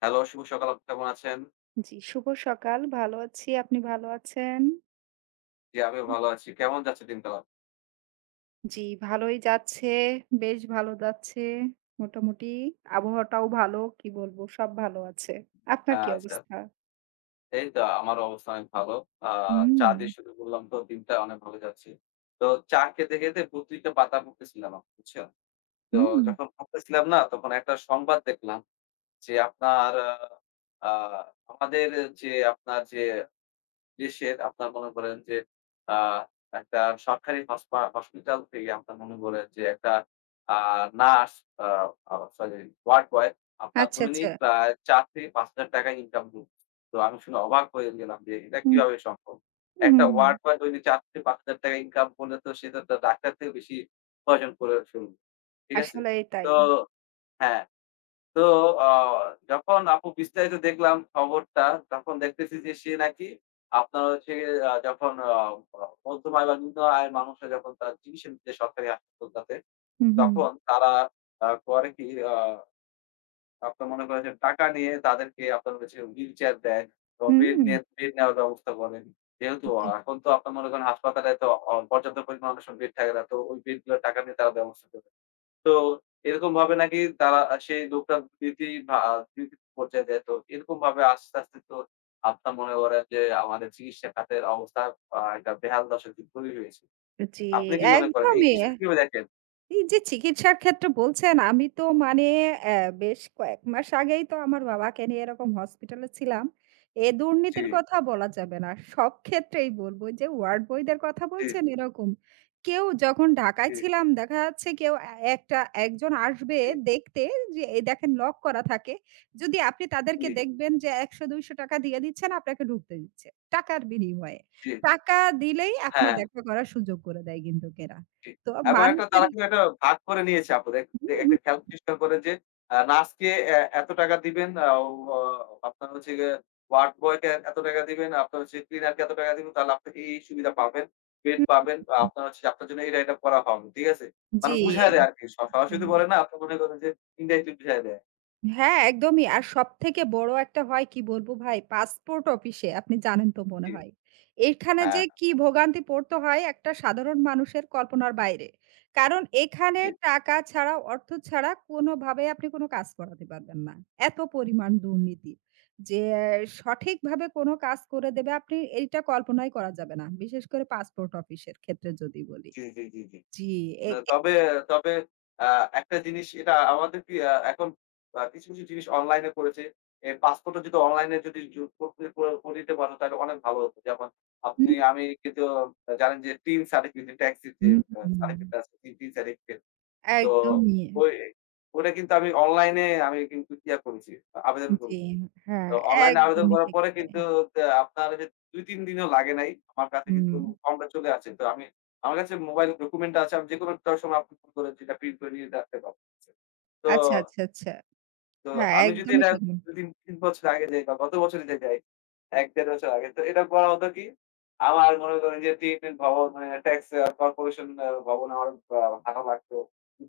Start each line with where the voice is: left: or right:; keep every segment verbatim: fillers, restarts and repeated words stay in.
left: Hello, শুভ সকাল। আপনি কেমন আছেন?
right: জি, শুভ সকাল। ভালো আছি। আপনি ভালো আছেন?
left: জি, আমিও ভালো আছি। কেমন যাচ্ছে দিনকাল?
right: জি, ভালোই যাচ্ছে। বেশ ভালো যাচ্ছে। মোটামুটি আবহাওয়াটাও ভালো। কি বলবো? সব ভালো আছে। আপনার কি
left: হ্যাঁ, আচ্ছা।
right: অবস্থা?
left: এই তো আমার অবস্থা অনেক ভালো। আ
right: হুম,
left: চা দিয়ে শুরু করলাম তো দিনটা অনেক ভালো যাচ্ছে। তো চা খেতে, খেতে পত্রিকা পাতা পড়তেছিলাম আমি, বুঝছেন? তো
right: হুম।
left: যখন পড়তেছিলাম না তখন একটা সংবাদ দেখলাম যে আপনার আ আ আমাদের যে আপনার যে দেশের আপনার মনে করেন যে আ একটা সরকারি হসপা হসপিটাল থেকে আপনার মনে করেন যে একটা আ nurse uh uh sorry ward boy আপনার
right: আচ্ছা, আচ্ছা।
left: দৈনিক প্রায় চার থেকে ৳পাঁচ হাজার ইনকাম করছে। তো আমি শুনে অবাক হয়ে গেলাম যে এটা
right: হুম,
left: কিভাবে সম্ভব?
right: হুম,
left: একটা
right: হুম।
left: ওয়ার্ড বয় দৈনিক ৳চার থেকে ৳পাঁচ হাজার ইনকাম করলে তো সে তো একটা ডাক্তার থেকে বেশি উপার্জন করে ফেলবে। ঠিক আছে?
right: আসলেই তাই।
left: তো হ্যাঁ। তো আ যখন আপু বিস্তারিত দেখলাম খবরটা, তখন দেখতেছি যে সে নাকি আপনার হচ্ছে আ যখন আ আ মধ্যম আয় বা নিম্ন আয়ের মানুষরা যখন তারা চিকিৎসা নিচ্ছে সরকারি হাসপাতালটাতে,
right: হুম, হুম।
left: তখন তারা আ করে কি আ আপনার মনে করেন যে টাকা নিয়ে তাদেরকে আপনার হচ্ছে হুইলচেয়ার দেয় এবং বেড
right: হুম।
left: নিয়ে বেড নেওয়ার ব্যবস্থা করেন। যেহেতু
right: জি,
left: এখন তো আপনার মনে করেন হাসপাতালে তো অ পর্যাপ্ত পরিমাণ অনেক সময় বেড থাকে না। তো ওই বেডগুলোর টাকা নিয়ে তারা ব্যবস্থা করে। তো এরকম ভাবে নাকি তারা সেই লোকটা দিতি ভা দুর্নীতির পর্যায়ে যায়। তো এরকমভাবে আস্তে, আস্তে তো আপনার মনে করেন যে আমাদের চিকিৎসা খাতের অবস্থা আ একটা বেহাল দশা তৈরি হয়েছে।
right: জি
left: আপনি কি মনে করেন এই
right: একদমই।
left: বিষয়টা কিভাবে দেখেন?
right: এই যে চিকিৎসার ক্ষেত্রে বলছেন, আমি তো মানে অ্যা বেশ কয়েক মাস আগেই তো আমার বাবাকে নিয়ে এরকম হসপিটালে ছিলাম। এ
left: জি,
right: দুর্নীতির কথা বলা যাবে না। সব ক্ষেত্রেই বলব। ওই যে ওয়ার্ড বয়দের কথা
left: জি,
right: বলছেন এরকম। কেউ যখন ঢাকায়
left: জি,
right: ছিলাম দেখা যাচ্ছে কেউ এ একটা একজন আসবে
left: জি,
right: দেখতে যে এই দেখেন লক করা থাকে। যদি আপনি তাদেরকে
left: জি,
right: দেখবেন যে ৳একশ টাকা-৳দুইশ টাকা দিয়ে দিচ্ছেন, আপনাকে ঢুকতে দিচ্ছে। টাকার বিনিময়ে।
left: জি,
right: টাকা দিলেই আপনার
left: হ্যাঁ। হ্যাঁ।
right: দেখা করার সুযোগ করে দেয় কিন্তু এরা।
left: জি।
right: তো
left: এবং একটা
right: মানুষের
left: তারা কিন্তু একটা ভাগ করে নিয়েছে আপু। দেখ
right: হুম,
left: দে
right: হুম,
left: একটা ক্যালকুলেশন করে যে আ নার্সকে এ এত টাকা দিবেন, আ ও অ আপনার হচ্ছে গিয়ে ওয়ার্ড বয়কে এত টাকা দিবেন, আপনার হচ্ছে ক্লিনারকে এত টাকা দিবেন। তাহলে আপনি এই, এই সুবিধা পাবেন, বেড পাবেন বা
right: হুম।
left: আপনার হচ্ছে আপনার জন্য এটা, এটা করা হবে। ঠিক আছে?
right: জি,
left: মানে বুঝায় দেয় আরকি। স সরাসরি
right: জি।
left: বলে না, আপনি মনে করেন যে ইনডাইরেক্টলি বুঝায় দেয়।
right: হ্যাঁ, একদমই। আর সবথেকে বড় একটা হয় কি বলবো ভাই, পাসপোর্ট অফিসে আপনি জানেন তো মনে
left: জি।
right: হয়। এখানে যে
left: হ্যাঁ।
right: কি ভোগান্তি পড়তে হয় একটা সাধারণ মানুষের কল্পনার বাইরে। কারণ এখানে
left: জি,
right: টাকা ছাড়া, অর্থ ছাড়া কোনোভাবে আপনি কোনো কাজ করাতে পারবেন না। এত পরিমাণ দুর্নীতি। যে সঠিকভাবে কোনো কাজ করে দেবে আপনি এইটা কল্পনাই করা যাবে না। বিশেষ করে পাসপোর্ট অফিসের ক্ষেত্রে যদি বলি।
left: জি, জি, জি, জি।
right: জি, এ
left: না
right: এ
left: তবে তবে আ একটা জিনিস এটা আমাদের কি আ এখন আ কিছু, কিছু জিনিস অনলাইনে করেছে। এ পাসপোর্টও যদি অনলাইনে যদি জু করতে ক করে দিতে পারো তাহলে অনেক ভালো হতো। যেমন আপনি
right: হুম,
left: আমি কিন্তু জানেন যে টি আই এন সার্টিফিকেট ট্যাক্সের যে
right: হুম,
left: আ
right: হুম।
left: সার্টিফিকেট আছে T I N T I N certificate. তো
right: একদমই।
left: ওই ওটা কিন্তু আমি অনলাইনে আমি কিন্তু ইয়া করেছি, আবেদন
right: জি,
left: করেছি।
right: হ্যাঁ,
left: তো অনলাইনে আবেদন
right: একদমই
left: করার
right: ঠিক
left: পরে
right: তাই।
left: কিন্তু তা আপনার ওইযে দুই তিন দিনও লাগে নাই। আমার কাছে
right: হুম।
left: কিন্তু ফর্মটা চলে আসে। তো আমি আমার কাছে মোবাইল ডকুমেন্টটা আছে। আমি যেকোনো একটা সময় আপলোড করে যেটা প্রিন্ট করে নিয়ে রাখতে পারতেছি। তো
right: আচ্ছা, আচ্ছা, আচ্ছা।
left: তো
right: হ্যাঁ,
left: আমি যদি
right: একদমই
left: এটা
right: ঠিক।
left: দুই তিন তিন বছর আগে যাই বা গত বছরে যে যাই, এক দেড় বছর আগে। তো এটা করা হতো কি? আমার মনে করেন যে টিএমএল ভবন মানে ট্যাক্স আ কর্পোরেশন আ ভবন আমার আ ভাড়া লাগতো।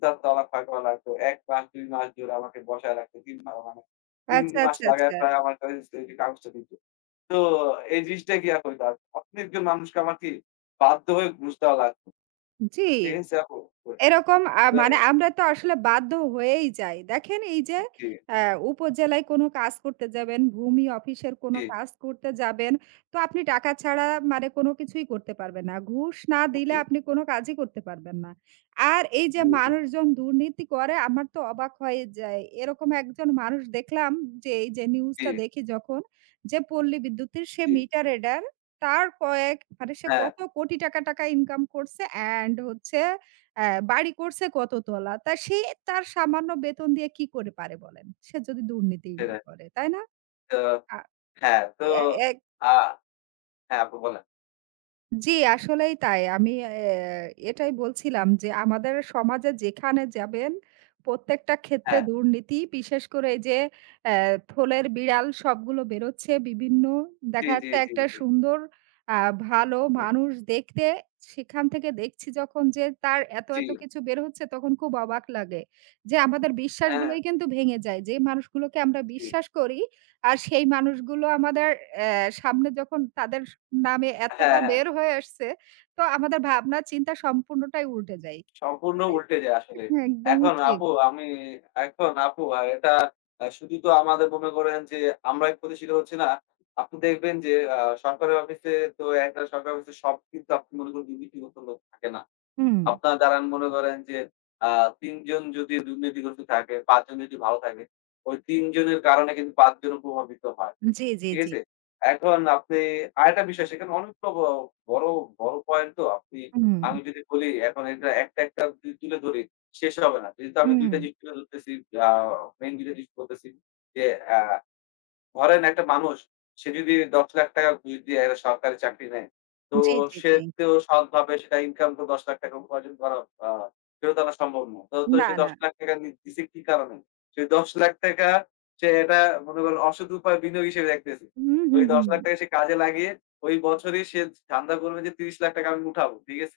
left: চার তলা, ছয় তলা লাগতো। এক মাস দুই মাস জুড়ে আমাকে বসায় রাখতো। তিন মা মানে তিন
right: আচ্ছা,
left: মাস
right: আচ্ছা,
left: লাগায়
right: আচ্ছা।
left: প্রায় আমার কাছে এই যে কাগজটা দিত। তো এই জিনিসটা কি আর হইতো? অনেকজন মানুষকে আমার কি বাধ্য হয়ে ঘুষ দেওয়া লাগতো।
right: জি।
left: ঠিক আছে আপু? তো,
right: এরকম আ মানে
left: এ-
right: আমরা তো আসলে বাধ্য হয়েই যাই। দেখেন এই যে
left: জি,
right: আ উপজেলায় কোনো কাজ করতে যাবেন, ভূমি অফিসের কোনো
left: জি,
right: কাজ করতে যাবেন, তো আপনি টাকা ছাড়া মানে কোনো কিছুই করতে পারবেন না। ঘুষ না দিলে
left: জি,
right: আপনি কোনো কাজই করতে পারবেন না। আর এই যে
left: জি,
right: মানুষজন দুর্নীতি করে আমার তো অবাক হয়ে যায়। এরকম একজন মানুষ দেখলাম যে এই যে
left: জি,
right: নিউজটা দেখি যখন যে পল্লী বিদ্যুতের সে
left: জি,
right: মিটার রিডার তার কয়েক মানে সে
left: হ্যাঁ,
right: কত কোটি টাকা, টাকা ইনকাম করছে অ্যান্ড হচ্ছে হ্যাঁ, বাড়ি করছে কততলা। তা সে তার সামান্য বেতন দিয়ে কি করে পারে বলেন? সে যদি দুর্নীতিই না
left: সেটাই।
right: করে, তাই না?
left: তো
right: আ
left: হ্যাঁ, তো
right: এ এ
left: আ হ্যাঁ, আপু বলেন।
right: জি, আসলেই তাই। আমি অ্যা এটাই বলছিলাম যে আমাদের সমাজে যেখানে যাবেন প্রত্যেকটা ক্ষেত্রে
left: হ্যাঁ,
right: দুর্নীতি। বিশেষ করে এই যে অ্যা থোলের বিড়াল সবগুলো বেরোচ্ছে বিভিন্ন
left: জি,
right: দেখা
left: জি,
right: যাচ্ছে
left: জি,
right: একটা
left: জি।
right: সুন্দর আ ভালো
left: হুম,
right: মানুষ দেখতে সেখান থেকে দেখছি যখন যে তার এত,
left: জি,
right: এত কিছু বের হচ্ছে তখন খুব অবাক লাগে। যে আমাদের
left: হ্যাঁ,
right: বিশ্বাসগুলোই কিন্তু ভেঙে যায়। যে মানুষগুলোকে আমরা
left: জি।
right: বিশ্বাস করি আর সেই মানুষগুলো আমাদের অ্যা সামনে যখন তাদের স নামে এতটা
left: হ্যাঁ, হ্যাঁ,
right: বের হয়ে আসছে, তো আমাদের ভাবনা চিন্তা সম্পূর্ণটাই উল্টে যায়।
left: সম্পূর্ণ উল্টে যায় আসলে।
right: একদমই
left: এখন
right: ঠিক।
left: আপু আমি এখন আপু আ এটা আ শুধু তো আমাদের মনে করেন যে আমরাই প্রতিষ্ঠিত হচ্ছি না। আপনি দেখবেন যে আ সরকারি অফিসে তো একটা সরকারি অফিসে সব কিন্তু আপনি মনে করেন দুর্নীতিগ্রস্ত লোক থাকে না।
right: হুম।
left: আপনার দাঁড়ান মনে করেন যে আ তিন জন যদি দুর্নীতিগ্রস্ত থাকে, পাঁচ জন যদি ভালো থাকে, ওই তিন জনের কারণে কিন্তু পাঁচ জন প্রভাবিত হয়।
right: জি, জি,
left: ঠিক
right: জি।
left: আছে? এখন আপনি আরেকটা বিষয় সেখানে অনেকটা ব বড়, বড় পয়েন্ট তো আপনি
right: হুম,
left: আমি যদি বলি এখন এটা একটা, একটা যদি তুলে ধরি শেষ হবে না। যেহেতু আমি দুই
right: হুম।
left: টা জিনিস তুলে ধরতেছি আ মেইন দুই টা জিনিস বলতেছি যে আ ধরেন একটা মানুষ, সে যদি ৳দশ,লাখ ঘুষ দিয়ে একটা সরকারি চাকরি নেয়, তো
right: জি, জি,
left: সে
right: জি।
left: তো সৎভাবে সেটা ইনকাম করে ৳দশ,লাখ উপার্জন করা আ ফেরত আনা সম্ভব না। তো, তো
right: না,
left: সে
right: না।
left: ৳দশ,লাখ নি দিছে কি কারণে? সেই ৳দশ,লাখ সে এটা মনে করেন অসৎ উপায়ে বিনিয়োগ হিসেবে দেখতেছে।
right: হুম,
left: ওই
right: হুম, হুম।
left: ৳দশ,লাখ সে কাজে লাগিয়ে ওই বছরই সে ধান্দা করবে যে ৳ত্রিশ,লাখ আমি উঠাবো। ঠিক আছে?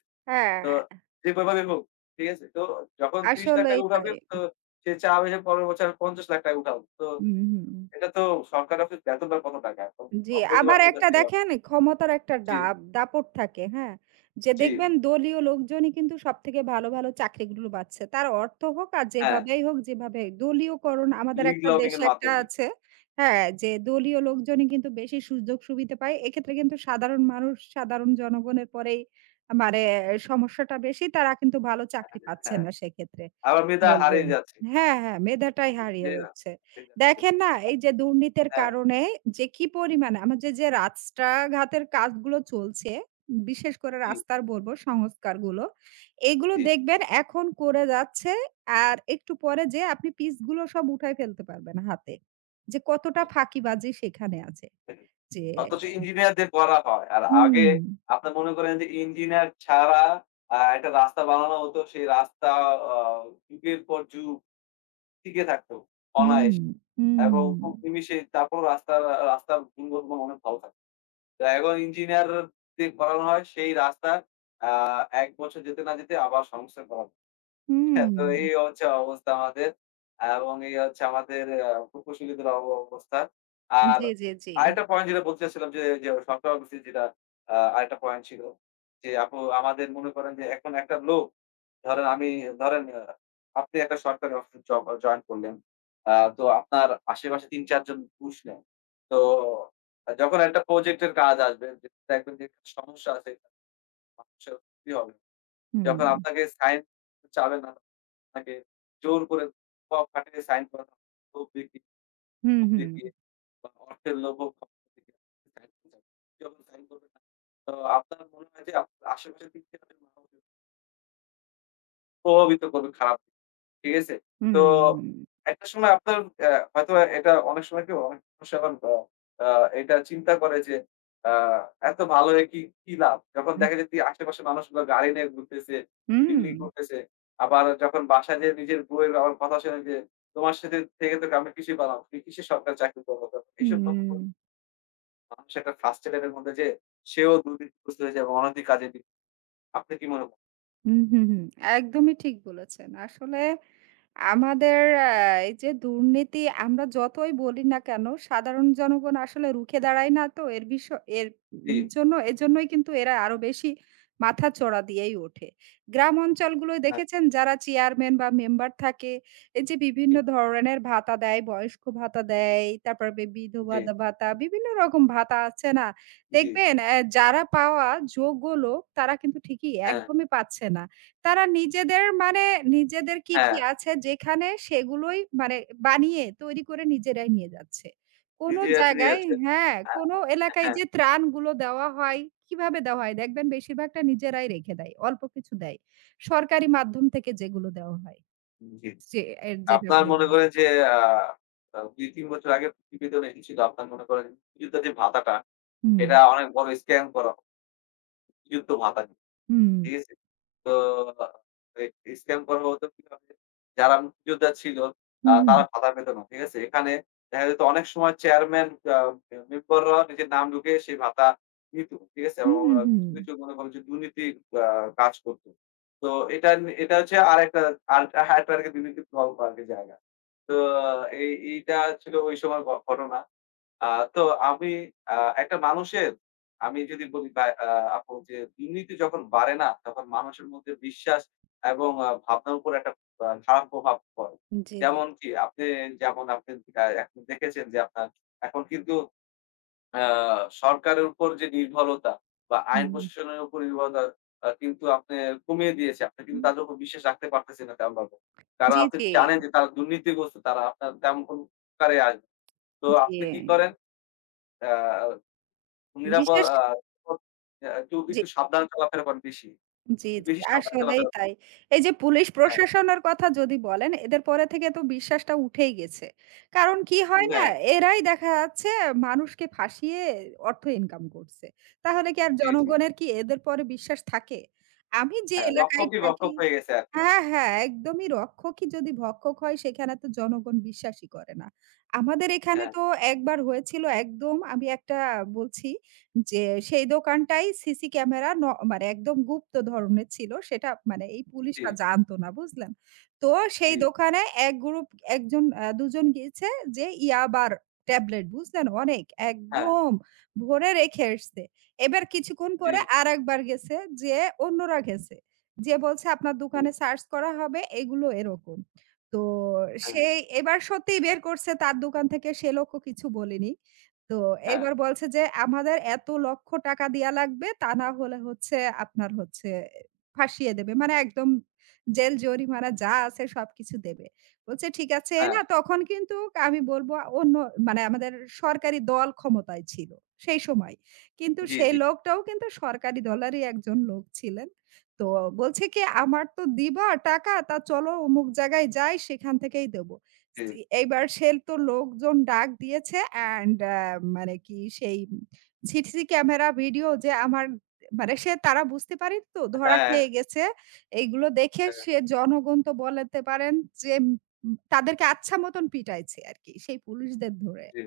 left: তো
right: হ্যাঁ,
left: যেভাবে হোক। ঠিক আছে? তো যখন ৳ত্রিশ,লাখ
right: আসলেই
left: উঠাবে
right: তাই।
left: তো সে চাবে যে পরের বছর আমি ৳পঞ্চাশ,লাখ উঠাবো। তো
right: হুম, হুম।
left: এটা তো সরকারি অফিস বেতন পায় কত টাকা এখন?
right: জি, আবার
left: অবৈধভাবে
right: একটা
left: উঠাতে হবে।
right: দেখেন ক্ষমতার একটা
left: জি,
right: দাপ দাপট থাকে, হ্যাঁ? যে
left: জি,
right: দেখবেন দলীয় লোকজনই কিন্তু সবথেকে ভালো, ভালো চাকরিগুলো পাচ্ছে। তার অর্থ হোক আর
left: হ্যাঁ।
right: যেভাবেই হোক, যেভাবে দলীয়করণ আমাদের
left: লিগ
right: একটা
left: লবিং
right: দেশে
left: এর
right: একটা
left: মাধ্যমে।
right: আছে, হ্যাঁ? যে দলীয় লোকজনই কিন্তু বেশি সুযোগ সুবিধা পায়। এক্ষেত্রে কিন্তু সাধারণ মানুষ, সাধারণ জনগণের পরেই মানে সমস্যাটা বেশি। তারা কিন্তু ভালো চাকরি পাচ্ছে
left: হ্যাঁ,
right: না সেক্ষেত্রে।
left: আবার মেধা
right: বলবেন।
left: হারিয়ে যাচ্ছে।
right: হ্যাঁ, হ্যাঁ, মেধাটাই হারিয়ে
left: জি না,
right: যাচ্ছে।
left: ঠিক আছে।
right: দেখেন না এই যে দুর্নীতির
left: হ্যাঁ,
right: কারণে যে কি পরিমাণে আমাদের যে রাস্তাঘাটের কাজগুলো চলছে, বিশেষ করে
left: জি,
right: রাস্তার বলবো সংস্কারগুলো, এগুলো
left: জি।
right: দেখবেন এখন করে যাচ্ছে আর একটু পরে যেয়ে আপনি পিচগুলো সব উঠায় ফেলতে পারবেন হাতে। যে কতটা ফাঁকিবাজি সেখানে আছে। যে
left: অথচ ইঞ্জিনিয়ারদের করা হয়। আর
right: হুম,
left: আগে আপনার মনে করেন যে ইঞ্জিনিয়ার ছাড়া আ একটা রাস্তা বানানো হতো। সেই রাস্তা আ যুগের পর যুগ টিকে থাকতো
right: হুম,
left: অনায়াসে। এবং
right: হুম,
left: খুব নিমিষে তারপর রাস্তার রাস্তার গুণগত মান অনেক ভালো থাকতো। তো এখন ইঞ্জিনিয়ার দিয়ে করানো হয় সেই রাস্তা আ এক বছর যেতে না যেতে আবার সংস্কার করা হয়।
right: হুম।
left: হ্যাঁ, তো এই হচ্ছে অবস্থা আমাদের। এবং এই হচ্ছে আমাদের আ প্রকৌশলীদের অব অবস্থা। আর
right: জি, জি, জি।
left: আরেকটা পয়েন্ট যেটা বলতে চাচ্ছিলাম যে, যে সরকার অফিসে যেটা আ আরেকটা পয়েন্ট ছিল। যে আপু আমাদের মনে করেন যে এখন একটা লোক ধরেন আমি ধরেন আ আপনি একটা সরকারি অফিসে জব জয়েন করলেন। আ তো আপনার আশেপাশে তিন চার জন ঘুষ নেয়। তো আহ, যখন একটা প্রজেক্টের কাজ আসবে, যে দেখবেন যে একটা সমস্যা আছে, মানুষের ক্ষতি হবে।
right: হুম,
left: যখন আপনাকে সাইন চাবে না, আপনাকে জোর করে খোয়াব খাটিয়ে সাইন করানো লোভ দেখিয়ে,
right: হুম,
left: ক্ষোভ
right: হুম,
left: দেখিয়ে বা অর্থের লোভও যখন সাইন করবে না, তো আপনার মনে হয় যে আপনার আশেপাশে তিন চার জন মানুষ প্রভাবিত করবে খারাপ। ঠিক আছে?
right: হুম।
left: তো একটা সময় আপনার অ্যা হয়তোবা এটা অনেক সময় কি অনেক মানুষ আবার আ আ এটা চিন্তা করে যে আ এত ভালো হয়ে কি, কি লাভ? যখন দেখা যায় তুই আশেপাশের মানুষগুলো গাড়ি নিয়ে ঘুরতেছে,
right: হুম,
left: চিল্লিং করতেছে। আবার যখন বাসায় যেয়ে নিজের বউয়ের আবার কথা শোনে যে, "তোমার সাথে থেকে তোকে আমি কিসে পালাম? তুই কিসে সরকারি চাকরি করবো?" তো এইসব কথা
right: হুম,
left: বলে মানুষ একটা frustrated এর মধ্যে যেয়ে সেও দুর্নীতিগ্রস্ত হয়ে যাবে অনৈতিক কাজে লি আপনি কি মনে করেন?
right: হুম, হুম, হুম, একদমই ঠিক বলেছেন। আসলে আমাদের আ এই যে দুর্নীতি আমরা যতই বলি না কেন, সাধারণ জনগণ আসলে রুখে দাঁড়ায় না তো এর বিষ এর
left: জি,
right: উম জন্য এজন্যই কিন্তু এরা আরো বেশি মাথাচড়া দিয়েই ওঠে। গ্রাম অঞ্চলগুলোয়
left: হ্যাঁ,
right: দেখেছেন যারা চেয়ারম্যান বা মেম্বার থাকে, এই যে বিভিন্ন ধরনের ভাতা দেয়, বয়স্ক ভাতা দেয়, তারপরে বি বিধবা
left: জি,
right: দা ভাতা, বিভিন্ন রকম ভাতা আছে না?
left: জি, জি,
right: দেখবেন অ্যা যারা পাওয়া যোগ্য লোক তারা কিন্তু ঠিকই
left: হ্যাঁ,
right: একদমই পাচ্ছে না। তারা নিজেদের মানে নিজেদের কি, কি
left: হ্যাঁ।
right: আছে যেখানে সেগুলোই মানে বানিয়ে তৈরি করে নিজেরাই নিয়ে যাচ্ছে। কোনো
left: জি, আছে, জি,
right: জায়গায়
left: আছে।
right: হ্যাঁ,
left: আ
right: কোনো এলাকায়
left: হ্যাঁ,
right: যে ত্রাণগুলো দেওয়া হয়, কিভাবে দেওয়া হয় দেখবেন বেশিরভাগটা নিজেরাই রেখে দেয়। অল্প কিছু দেয়। সরকারি মাধ্যম থেকে যেগুলো দেওয়া হয়।
left: জি।
right: যে এর যেটা
left: আপনার মনে
right: বলব।
left: করেন যে আ আ দুই তিন বছর আগে প্রতিবেদনে এসেছিল। আপনার মনে করেন মুক্তিযোদ্ধা যে ভাতাটা,
right: হুম,
left: এটা অনেক বড় স্ক্যাম করা যুদ্ধ ভাতা।
right: হুম,
left: দিয়েছি। তো এ স্ক্যাম করা হতো কিভাবে? যারা মুক্তিযোদ্ধা ছিল আ
right: হুম, হুম,
left: তারা ভাতা পেত না। ঠিক আছে? এখানে দেখা যেত অনেক সময় চেয়ারম্যান আ মেম্বাররা নিজের নাম ঢুকিয়ে সেই ভাতা নিত। ঠিক আছে?
right: হুম,
left: এবং
right: হুম,
left: আ
right: হুম।
left: কিছু, কিছু মনে করেন যে দুর্নীতি আ কাজ করত। তো এটা নি এটা হচ্ছে আরেকটা আর আরেকটা আরকি দুর্নীতির প্রভাব আরকি জায়গা। তো এই এইটা ছিল ওই সময় ঘ ঘটনা। আ তো আমি আ একটা মানুষের আমি যদি বলি বা আ আপু যে দুর্নীতি যখন বাড়ে না, তখন মানুষের মধ্যে বিশ্বাস এবং আ ভাবনার উপর একটা আ খারাপ প্রভাব পড়ে।
right: জি, জি।
left: যেমন কি আপনি যেমন আপনি আ এখন দেখেছেন যে আপনার এখন কিন্তু আ সরকারের উপর যে নির্ভরতা বা আইন
right: হুম,
left: প্রশাসনের উপর নির্ভরতা আ কিন্তু আপনি কমিয়ে দিয়েছে। আপনি কিন্তু
right: হুম।
left: তাদের উপর বিশ্বাস রাখতে পারতেছেন না তেমনভাবে। কারণ
right: জি,
left: আপনি
right: জি,
left: জানেন যে তারা দুর্নীতিগ্রস্ত। তারা আপনার তেমন কোন উপকারে আসবে না। তো
right: জি।
left: আপনি কি করেন? আ নিরাপদ
right: বিশেষ
left: আ পদ আ একটু
right: জি।
left: একটু সাবধানে চলাফেরা করেন বেশি।
right: জি,
left: একটু
right: জি।
left: বেশি সাবধানে
right: আসলেই
left: চলাফেরা
right: তাই।
left: করেন।
right: এই যে পুলিশ
left: হ্যাঁ,
right: প্রশাসনের কথা যদি বলেন, এদের পরে থেকে তো বিশ্বাসটা উঠেই গেছে। কারণ কি হয় না?
left: হ্যাঁ,
right: এরাই দেখা যাচ্ছে মানুষকে ফাঁসিয়ে অর্থ ইনকাম করছে। তাহলে কি আর
left: জি, জি।
right: জনগণের কি এদের পরে বিশ্বাস থাকে? আমি যে
left: হ্যাঁ,
right: এলাকায়
left: রক্ষকই
right: থাকি
left: রক্ষক হয়ে গেছে আরকি।
right: হ্যাঁ, হ্যাঁ, একদমই রক্ষকই যদি ভক্ষক হয় সেখানে তো জনগণ বিশ্বাসই করে না। আমাদের এখানে
left: হ্যাঁ,
right: তো একবার হয়েছিল একদম আমি একটা বলছি যে সেই দোকানটাই সিসি ক্যামেরা ন মানে একদম গুপ্ত ধরনের ছিল। সেটা মানে এই
left: জি,
right: পুলিশরা জানতো না, বুঝলেন? তো সেই
left: জি,
right: দোকানে এক গ্রুপ একজন আ দুই জন গিয়েছে যে ইয়াবার ট্যাবলেট বুঝলেন? অনেক
left: হ্যাঁ,
right: একদম ভরে রেখে এসছে। এবার কিছুক্ষণ
left: জি,
right: পরে আরেকবার গেছে যেয়ে অন্যরা গেছে। যে বলছে আপনার
left: জি,
right: দোকানে সার্চ করা হবে এগুলো এরকম। তো
left: হ্যাঁ,
right: সে এবার সত্যিই বের করছে তার দোকান থেকে সে লোকও কিছু বলেনি। তো
left: হ্যাঁ,
right: এবার বলছে যে আমাদের এত লক্ষ টাকা দেয়া লাগবে তা না হলে হচ্ছে আপনার হচ্ছে ফাঁসিয়ে দেবে। মানে একদম জেল জরিমানা যা আছে সবকিছু দেবে। বলছে ঠিক আছে
left: হ্যাঁ,
right: না তখন কিন্তু আমি বলব অন্য মানে আমাদের সরকারি দল ক্ষমতায় ছিল সেই সময়। কিন্তু
left: জি,
right: সেই
left: জি,
right: লোকটাও কিন্তু সরকারি দলেরই একজন লোক ছিলেন। তো বলছে কি, "আমার তো দিবা টাকা, তা চলো অমুক জায়গায় যাই, সেখান থেকেই দেবো।"
left: জি।
right: সি এইবার সে তো লোকজন ডাক দিয়েছে অ্যান্ড আ মানে কি সেই সিসি ক্যামেরা ভিডিও যে আমার মানে সে তারা বুঝতে পারেন তো ধরা
left: হ্যাঁ,
right: খেয়ে গেছে। এইগুলো দেখে
left: হ্যাঁ,
right: সে জনগণ তো বলতে পারেন যে উম তাদেরকে আচ্ছা মতন পিটাইছে আরকি সেই পুলিশদের ধরে।
left: জি।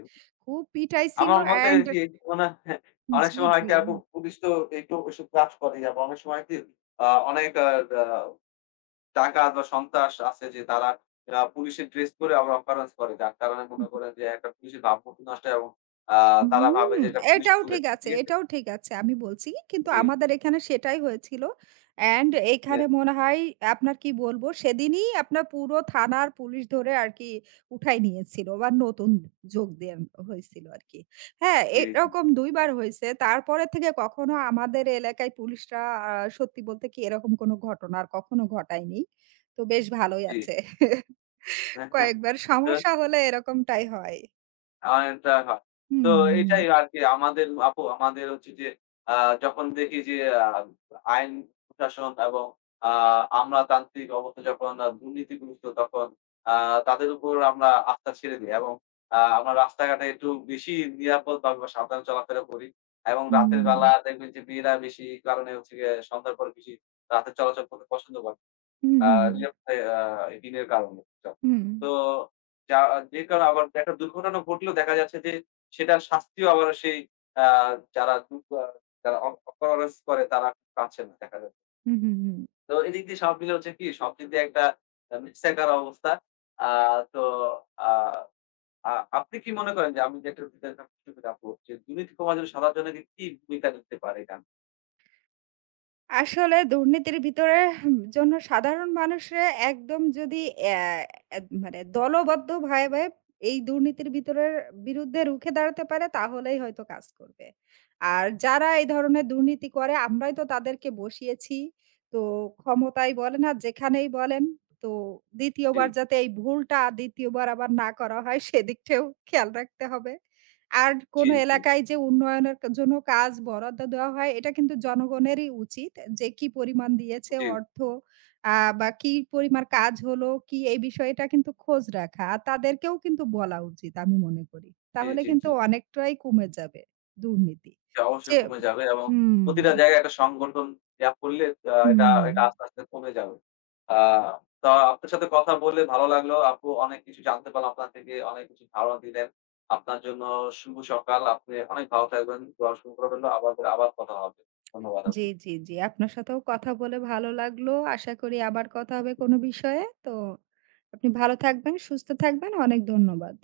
right: খুব পিটাইছিল
left: আমার মতে
right: অ্যান্ড
left: আরকি মনে হয় অনেক
right: জি,
left: সময় হয়
right: জি।
left: কি আপু পুলিশ তো একটু ওইসব কাজ করে আবার অনেক সময় কি আ অনেক আ দা ডাকাত বা সন্ত্রাস আছে যে তারা আ পুলিশের ড্রেস পরে আবার অকারেন্স করে। যার কারণে মনে করেন যে একটা পুলিশের ভাবমূর্তি নষ্ট হয় এবং আ তারা ভাবে
right: হুম,
left: যে এটা পুলিশ
right: এটাও ঠিক
left: করেছে।
right: আছে,
left: ঠিক আছে?
right: এটাও ঠিক আছে। আমি বলছি কিন্তু
left: জি।
right: আমাদের এখানে সেটাই হয়েছিল। অ্যান্ড
left: হ্যাঁ,
right: এখানে মনে হয় আপনার কি বলবো সেদিনই আপনার পুরো থানার পুলিশ ধরে আরকি উঠায় নিয়েছিল বা নতুন যোগ দেন হয়েছিল আরকি। হ্যাঁ,
left: জি, জি,
right: এরকম দুই বার হইছে। তারপরে থেকে কখনো আমাদের এলাকায় পুলিশরা আ সত্যি বলতে কি এরকম কোনো ঘটনা আর কখনো ঘটায়নি। তো বেশ ভালোই
left: জি।
right: আছে। কয়েকবার সমস্যা হলে এরকমটাই হয়।
left: অনেকটা হয়। তো
right: হুম,
left: এটাই আরকি আমাদের আপু আমাদের হচ্ছে যে আ যখন দেখি যে আ আইন প্রশাসন এবং আ আমলাতান্ত্রিক অবস্থা যখন আ দুর্নীতিগ্রস্ত তখন আ তাদের উপর আমরা আস্থা ছেড়ে দেই এবং আ আমরা রাস্তাঘাটে একটু বেশি নিরাপদভাবে বা সাবধানে চলাফেরা করি এবং রাতের
right: হুম।
left: বেলা দেখবেন যে মেয়েরা বেশি কারণে হচ্ছে গিয়ে সন্ধ্যার পর বেশি রাতে চলাচল করতে পছন্দ করে।
right: হুম,
left: আ
right: হুম, হুম।
left: নিরাপত্তায় আ ঋণের কারণে।
right: হুম,
left: তো যা যে কারণে আবার একটা দুর্ঘটনা ঘটলেও দেখা যাচ্ছে যে সেটার শাস্তিও আবার সেই আ যারা দু আ যারা অ অপরাধ করে তারা পাচ্ছে না দেখা যাচ্ছে।
right: হুম, হুম, হুম।
left: তো এদিক দিয়ে সব মিলে হচ্ছে কি সব দিক দিয়ে একটা আ মিক্সাকার অবস্থা। আ তো আ আ আপনি কি মনে করেন যে আমি যে একটা বিষয় নিয়ে আপনার সাথে যাবো, যে দুর্নীতি কমার জন্য সাধারণ জনগণের কি ভূমিকা নিতে পারে এটা?
right: আসলে দুর্নীতির ভিতরে হুম, জন্য সাধারণ মানুষরা একদম যদি অ্যা এদ মানে দলবদ্ধ ভাবে, ভাবে এই দুর্নীতির ভিতরের বিরুদ্ধে রুখে দাঁড়াতে পারে তাহলেই হয়তো কাজ করবে। আর যারা এই ধরনের দুর্নীতি করে আমরাই তো তাদেরকে বসিয়েছি। তো ক্ষমতায় বলেন আর যেখানেই বলেন তো দ্বিতীয়
left: জি,
right: বার যাতে এই ভুলটা দ্বিতীয় বার আবার না করা হয় সেদিকটাও খেয়াল রাখতে হবে। আর
left: জি,
right: কোনো
left: জি,
right: এলাকায় যে উন্নয়নের কা জন্য কাজ বরাদ্দ দেওয়া হয়, এটা কিন্তু জনগণেরই উচিত যে কি পরিমাণ দিয়েছে
left: জি,
right: অর্থ আ বা কি পরিমাণ কাজ হলো, কি এই বিষয়টা কিন্তু খোঁজ রাখা। আর তাদেরকেও কিন্তু বলা উচিত আমি মনে করি। তাহলে
left: জি,
right: কিন্তু
left: জি।
right: অনেকটাই কমে যাবে দুর্নীতি।
left: জি,
right: যে
left: অবশ্যই কমে যাবে এবং
right: হুম,
left: প্রতিটা জায়গায় একটা সংগঠন ইয়া করলে আ এটা
right: হুম।
left: এটা আস্তে, আস্তে কমে যাবে। আ তো আপনার সাথে কথা বলে ভালো লাগলো। আপু অনেক কিছু জানতে পারলাম আপনার থেকে, অনেক কিছু ধারণা দিলেন। আপনার জন্য শুভ সকাল। আপনি অনেক ভালো থাকবেন। দোয়া শুভ রইল। আবার আবার কথা হবে। ধন্যবাদ
right: জি,
left: আপু।
right: জি, জি। আপনার সাথেও কথা বলে ভালো লাগলো। আশা করি আবার কথা হবে কোনো বিষয়ে। তো আপনি ভালো থাকবেন, সুস্থ থাকবেন। অনেক ধন্যবাদ।